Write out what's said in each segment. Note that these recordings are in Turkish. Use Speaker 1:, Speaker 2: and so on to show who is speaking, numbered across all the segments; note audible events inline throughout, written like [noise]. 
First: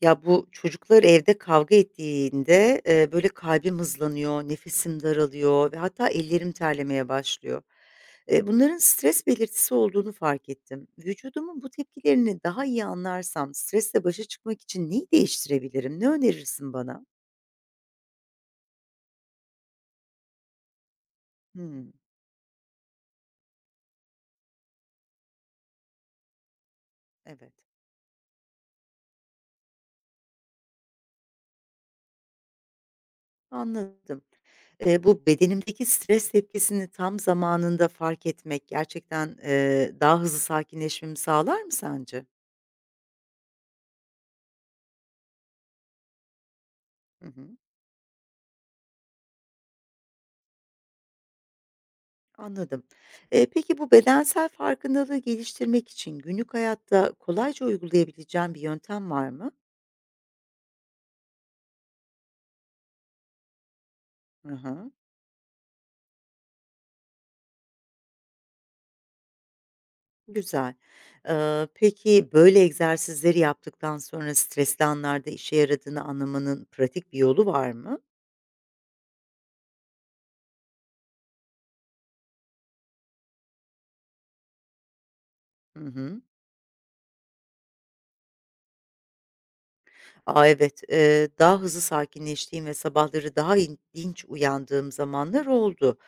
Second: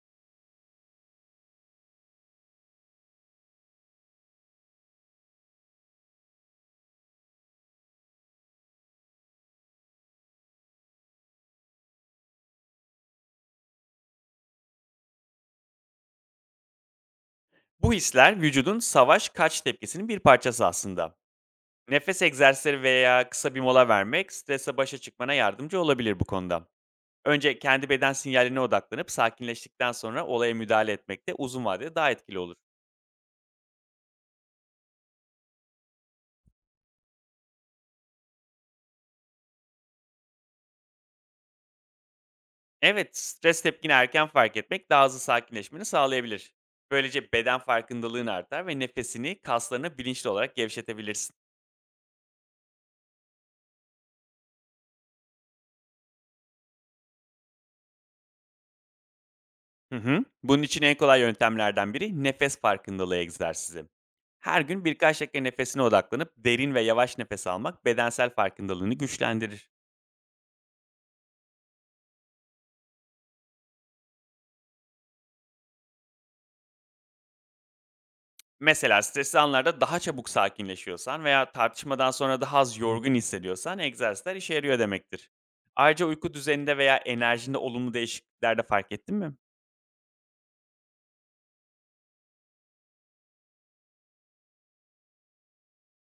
Speaker 1: Ya, bu çocuklar evde kavga ettiğinde, böyle, kalbim hızlanıyor, nefesim daralıyor ve hatta ellerim terlemeye başlıyor. Bunların stres belirtisi olduğunu fark ettim. Vücudumun bu tepkilerini daha iyi anlarsam stresle başa çıkmak için neyi değiştirebilirim? Ne önerirsin bana?
Speaker 2: Bu hisler vücudun savaş kaç tepkisinin bir parçası aslında.
Speaker 1: Hımm,
Speaker 2: Nefes egzersizleri veya kısa bir mola vermek strese başa çıkmana yardımcı olabilir bu konuda.
Speaker 1: evet,
Speaker 2: Önce kendi beden sinyaline odaklanıp sakinleştikten sonra olaya müdahale etmek de uzun vadede daha etkili olur.
Speaker 1: anladım. Bu bedenimdeki stres tepkisini tam zamanında fark etmek gerçekten, daha hızlı sakinleşmemi sağlar mı sence?
Speaker 2: Evet, stres tepkini erken fark etmek daha hızlı sakinleşmeni sağlayabilir.
Speaker 1: Hı
Speaker 2: Böylece
Speaker 1: hı.
Speaker 2: beden farkındalığın artar ve nefesini kaslarını bilinçli olarak gevşetebilirsin.
Speaker 1: Anladım. Peki bu bedensel farkındalığı geliştirmek için günlük hayatta kolayca uygulayabileceğin bir yöntem var mı?
Speaker 2: Hı hı. Bunun için en kolay yöntemlerden biri nefes farkındalığı egzersizi.
Speaker 1: Hı
Speaker 2: Her gün
Speaker 1: hı,
Speaker 2: birkaç dakika nefesine odaklanıp derin ve yavaş nefes almak bedensel farkındalığını güçlendirir.
Speaker 1: güzel. Peki böyle egzersizleri yaptıktan sonra stresli anlarda işe yaradığını anlamanın pratik bir yolu var mı?
Speaker 2: Mesela stresli anlarda daha çabuk sakinleşiyorsan veya tartışmadan sonra daha az yorgun hissediyorsan egzersizler işe yarıyor demektir.
Speaker 1: Hı
Speaker 2: Ayrıca
Speaker 1: hı.
Speaker 2: uyku düzeninde veya enerjinde olumlu değişiklikler de fark ettin mi?
Speaker 1: A, evet. Daha hızlı sakinleştiğim ve sabahları daha in dinç uyandığım zamanlar oldu.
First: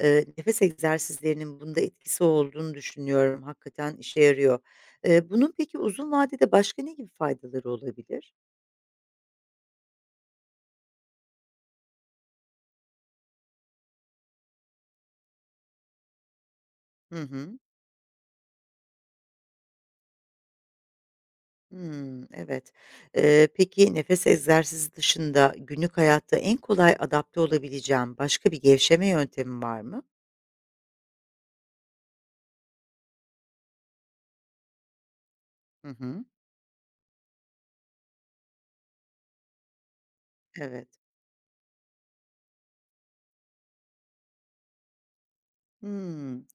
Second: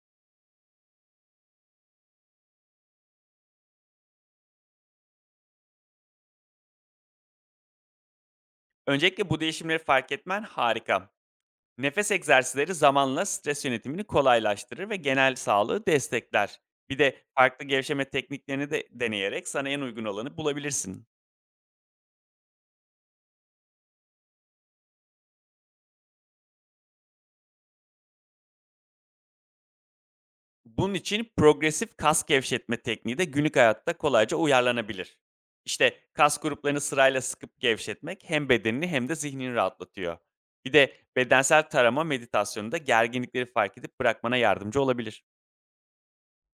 Speaker 1: Nefes egzersizlerinin bunda etkisi olduğunu düşünüyorum. Hakikaten işe yarıyor. Bunun peki uzun vadede başka ne gibi faydaları olabilir?
Speaker 2: Öncelikle bu değişimleri fark etmen harika. Nefes egzersizleri zamanla stres yönetimini kolaylaştırır ve genel sağlığı destekler. Bir de
Speaker 1: Hı hı.
Speaker 2: farklı gevşeme tekniklerini de deneyerek sana en uygun olanı bulabilirsin.
Speaker 1: Hımm, evet. Peki nefes egzersizi dışında günlük hayatta en kolay adapte olabileceğim başka bir gevşeme yöntemi var mı?
Speaker 2: Bunun için progresif kas gevşetme tekniği de günlük hayatta kolayca uyarlanabilir.
Speaker 1: Hı
Speaker 2: İşte
Speaker 1: hı.
Speaker 2: kas gruplarını sırayla sıkıp gevşetmek hem bedenini hem de zihnini rahatlatıyor. Bir
Speaker 1: Evet.
Speaker 2: de bedensel tarama meditasyonunda gerginlikleri fark edip bırakmana yardımcı olabilir.
Speaker 1: Hımm.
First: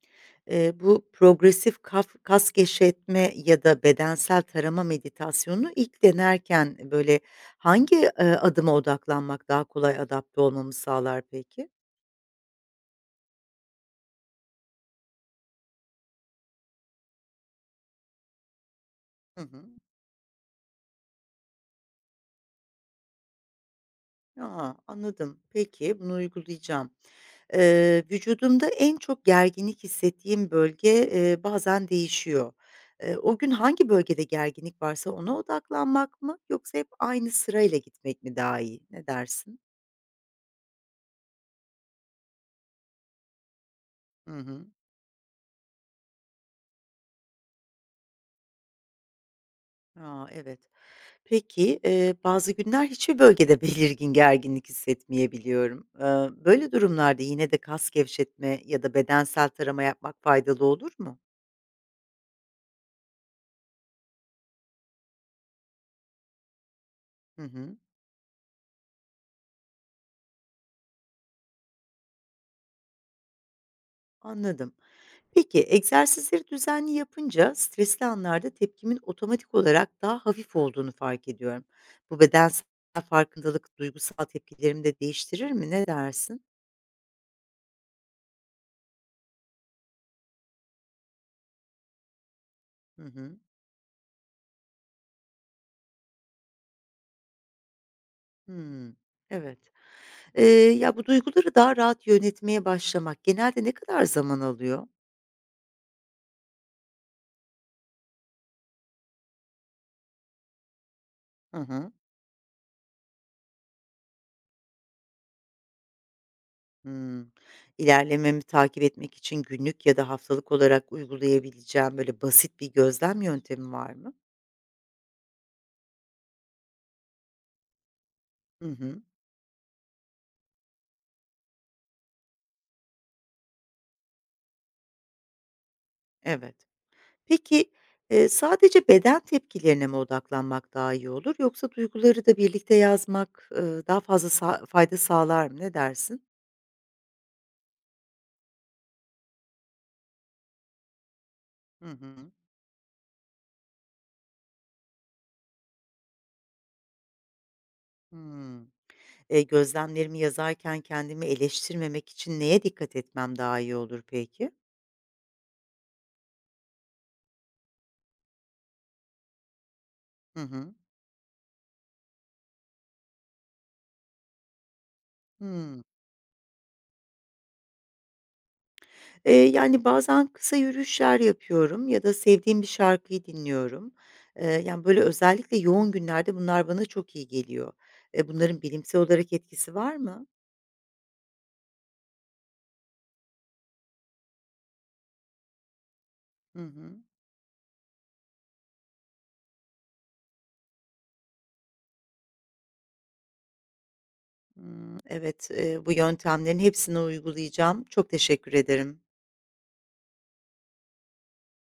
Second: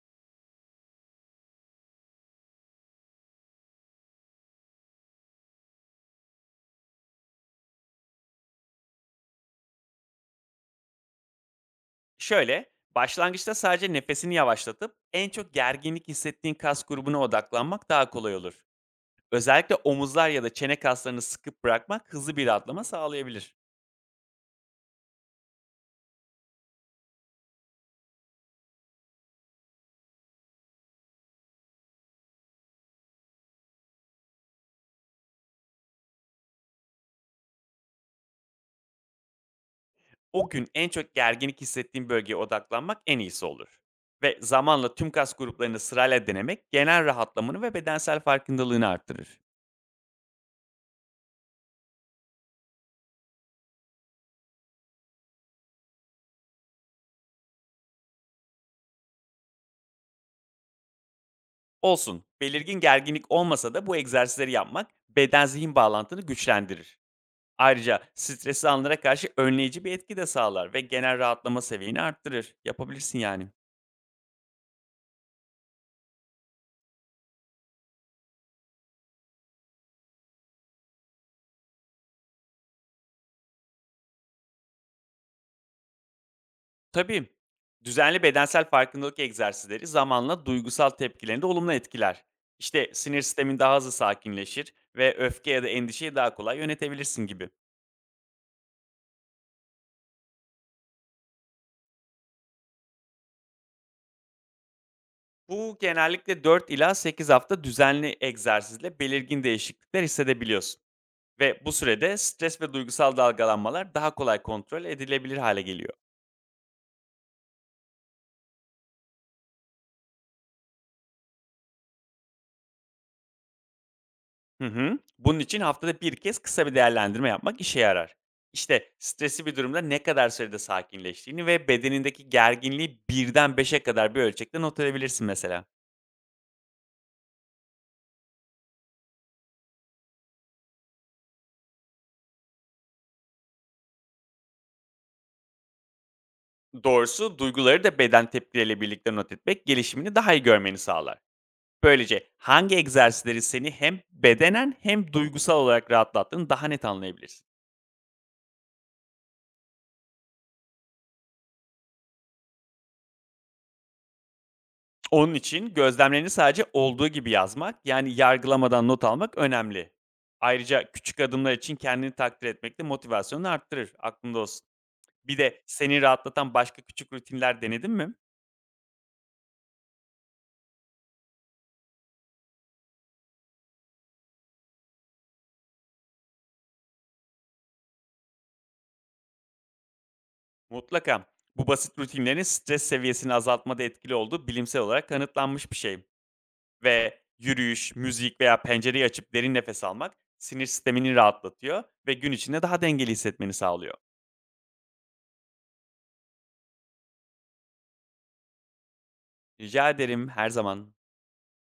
Speaker 1: Bu progresif kaf kas gevşetme ya da bedensel tarama meditasyonunu ilk denerken, böyle, hangi, adıma odaklanmak daha kolay adapte olmamı sağlar peki?
Speaker 2: Şöyle, başlangıçta sadece nefesini yavaşlatıp en çok gerginlik hissettiğin kas grubuna odaklanmak daha kolay olur.
Speaker 1: Hı hı.
Speaker 2: Özellikle omuzlar ya da çene kaslarını sıkıp bırakmak hızlı bir rahatlama sağlayabilir.
Speaker 1: A, anladım. Peki, bunu uygulayacağım. Vücudumda en çok gerginlik hissettiğim bölge, bazen değişiyor. O gün hangi bölgede gerginlik varsa ona odaklanmak mı yoksa hep aynı sırayla gitmek mi daha iyi? Ne dersin?
Speaker 2: O gün en çok gerginlik hissettiğin bölgeye odaklanmak en iyisi olur.
Speaker 1: Hı
Speaker 2: Ve
Speaker 1: hı.
Speaker 2: zamanla tüm kas gruplarını sırayla denemek genel rahatlamanı ve bedensel farkındalığını arttırır.
Speaker 1: A, evet. Peki, bazı günler hiçbir bölgede [laughs] belirgin gerginlik hissetmeyebiliyorum. Böyle durumlarda yine de kas gevşetme ya da bedensel tarama yapmak faydalı olur mu?
Speaker 2: Olsun, belirgin gerginlik olmasa da bu egzersizleri yapmak beden zihin bağlantını güçlendirir.
Speaker 1: Hı hı,
Speaker 2: Ayrıca stresli anlara karşı önleyici bir etki de sağlar ve genel rahatlama seviyeni arttırır. Yapabilirsin yani.
Speaker 1: anladım. Peki, egzersizleri düzenli yapınca stresli anlarda tepkimin otomatik olarak daha hafif olduğunu fark ediyorum. Bu bedensel farkındalık duygusal tepkilerimi de değiştirir mi? Ne dersin?
Speaker 2: Tabii. Düzenli bedensel farkındalık egzersizleri zamanla duygusal tepkilerini de olumlu etkiler. İşte
Speaker 1: Hı
Speaker 2: sinir
Speaker 1: hı.
Speaker 2: sistemin daha hızlı sakinleşir ve öfke ya da endişeyi daha kolay yönetebilirsin gibi.
Speaker 1: Hımm. Evet. Eee, Ya, bu duyguları daha rahat yönetmeye başlamak genelde ne kadar zaman alıyor?
Speaker 2: Bu genellikle 4 ila 8 hafta düzenli egzersizle belirgin değişiklikler hissedebiliyorsun.
Speaker 1: Hı
Speaker 2: Ve bu
Speaker 1: hı.
Speaker 2: sürede stres ve duygusal dalgalanmalar daha kolay kontrol edilebilir hale geliyor.
Speaker 1: Hımm. İlerlememi takip etmek için günlük ya da haftalık olarak uygulayabileceğim, böyle, basit bir gözlem yöntemi var mı?
Speaker 2: Hı hı. Bunun için haftada bir kez kısa bir değerlendirme yapmak işe yarar.
Speaker 1: Hı
Speaker 2: İşte
Speaker 1: hı.
Speaker 2: stresli bir durumda ne kadar sürede sakinleştiğini ve bedenindeki gerginliği 1'den 5'e kadar bir ölçekte not edebilirsin mesela.
Speaker 1: Evet. Peki, sadece beden tepkilerine mi odaklanmak daha iyi olur yoksa duyguları da birlikte yazmak, daha fazla sa fayda sağlar mı? Ne dersin?
Speaker 2: Doğrusu duyguları da beden tepkileriyle birlikte not etmek gelişimini daha iyi görmeni sağlar.
Speaker 1: Hı hı.
Speaker 2: Böylece hangi egzersizleri seni hem bedenen hem duygusal olarak rahatlattığını daha net anlayabilirsin.
Speaker 1: Hımm. Gözlemlerimi yazarken kendimi eleştirmemek için neye dikkat etmem daha iyi olur peki?
Speaker 2: Onun için gözlemlerini sadece olduğu gibi yazmak, yani yargılamadan not almak önemli.
Speaker 1: Hı hı.
Speaker 2: Ayrıca küçük adımlar için kendini takdir etmek de motivasyonunu arttırır. Aklında olsun. Bir de
Speaker 1: Hımm.
Speaker 2: seni rahatlatan başka küçük rutinler denedin mi?
Speaker 1: Yani, bazen kısa yürüyüşler yapıyorum ya da sevdiğim bir şarkıyı dinliyorum. Yani, böyle, özellikle yoğun günlerde bunlar bana çok iyi geliyor. Bunların bilimsel olarak etkisi var mı?
Speaker 2: Mutlaka. Bu basit rutinlerin stres seviyesini azaltmada etkili olduğu bilimsel olarak kanıtlanmış bir şey.
Speaker 1: Hı hı.
Speaker 2: Ve yürüyüş, müzik veya pencereyi açıp derin nefes almak sinir sistemini rahatlatıyor ve gün içinde daha dengeli hissetmeni sağlıyor.
Speaker 1: Hımm, evet, bu yöntemlerin hepsini uygulayacağım. Çok teşekkür ederim.
Speaker 2: Rica ederim her zaman.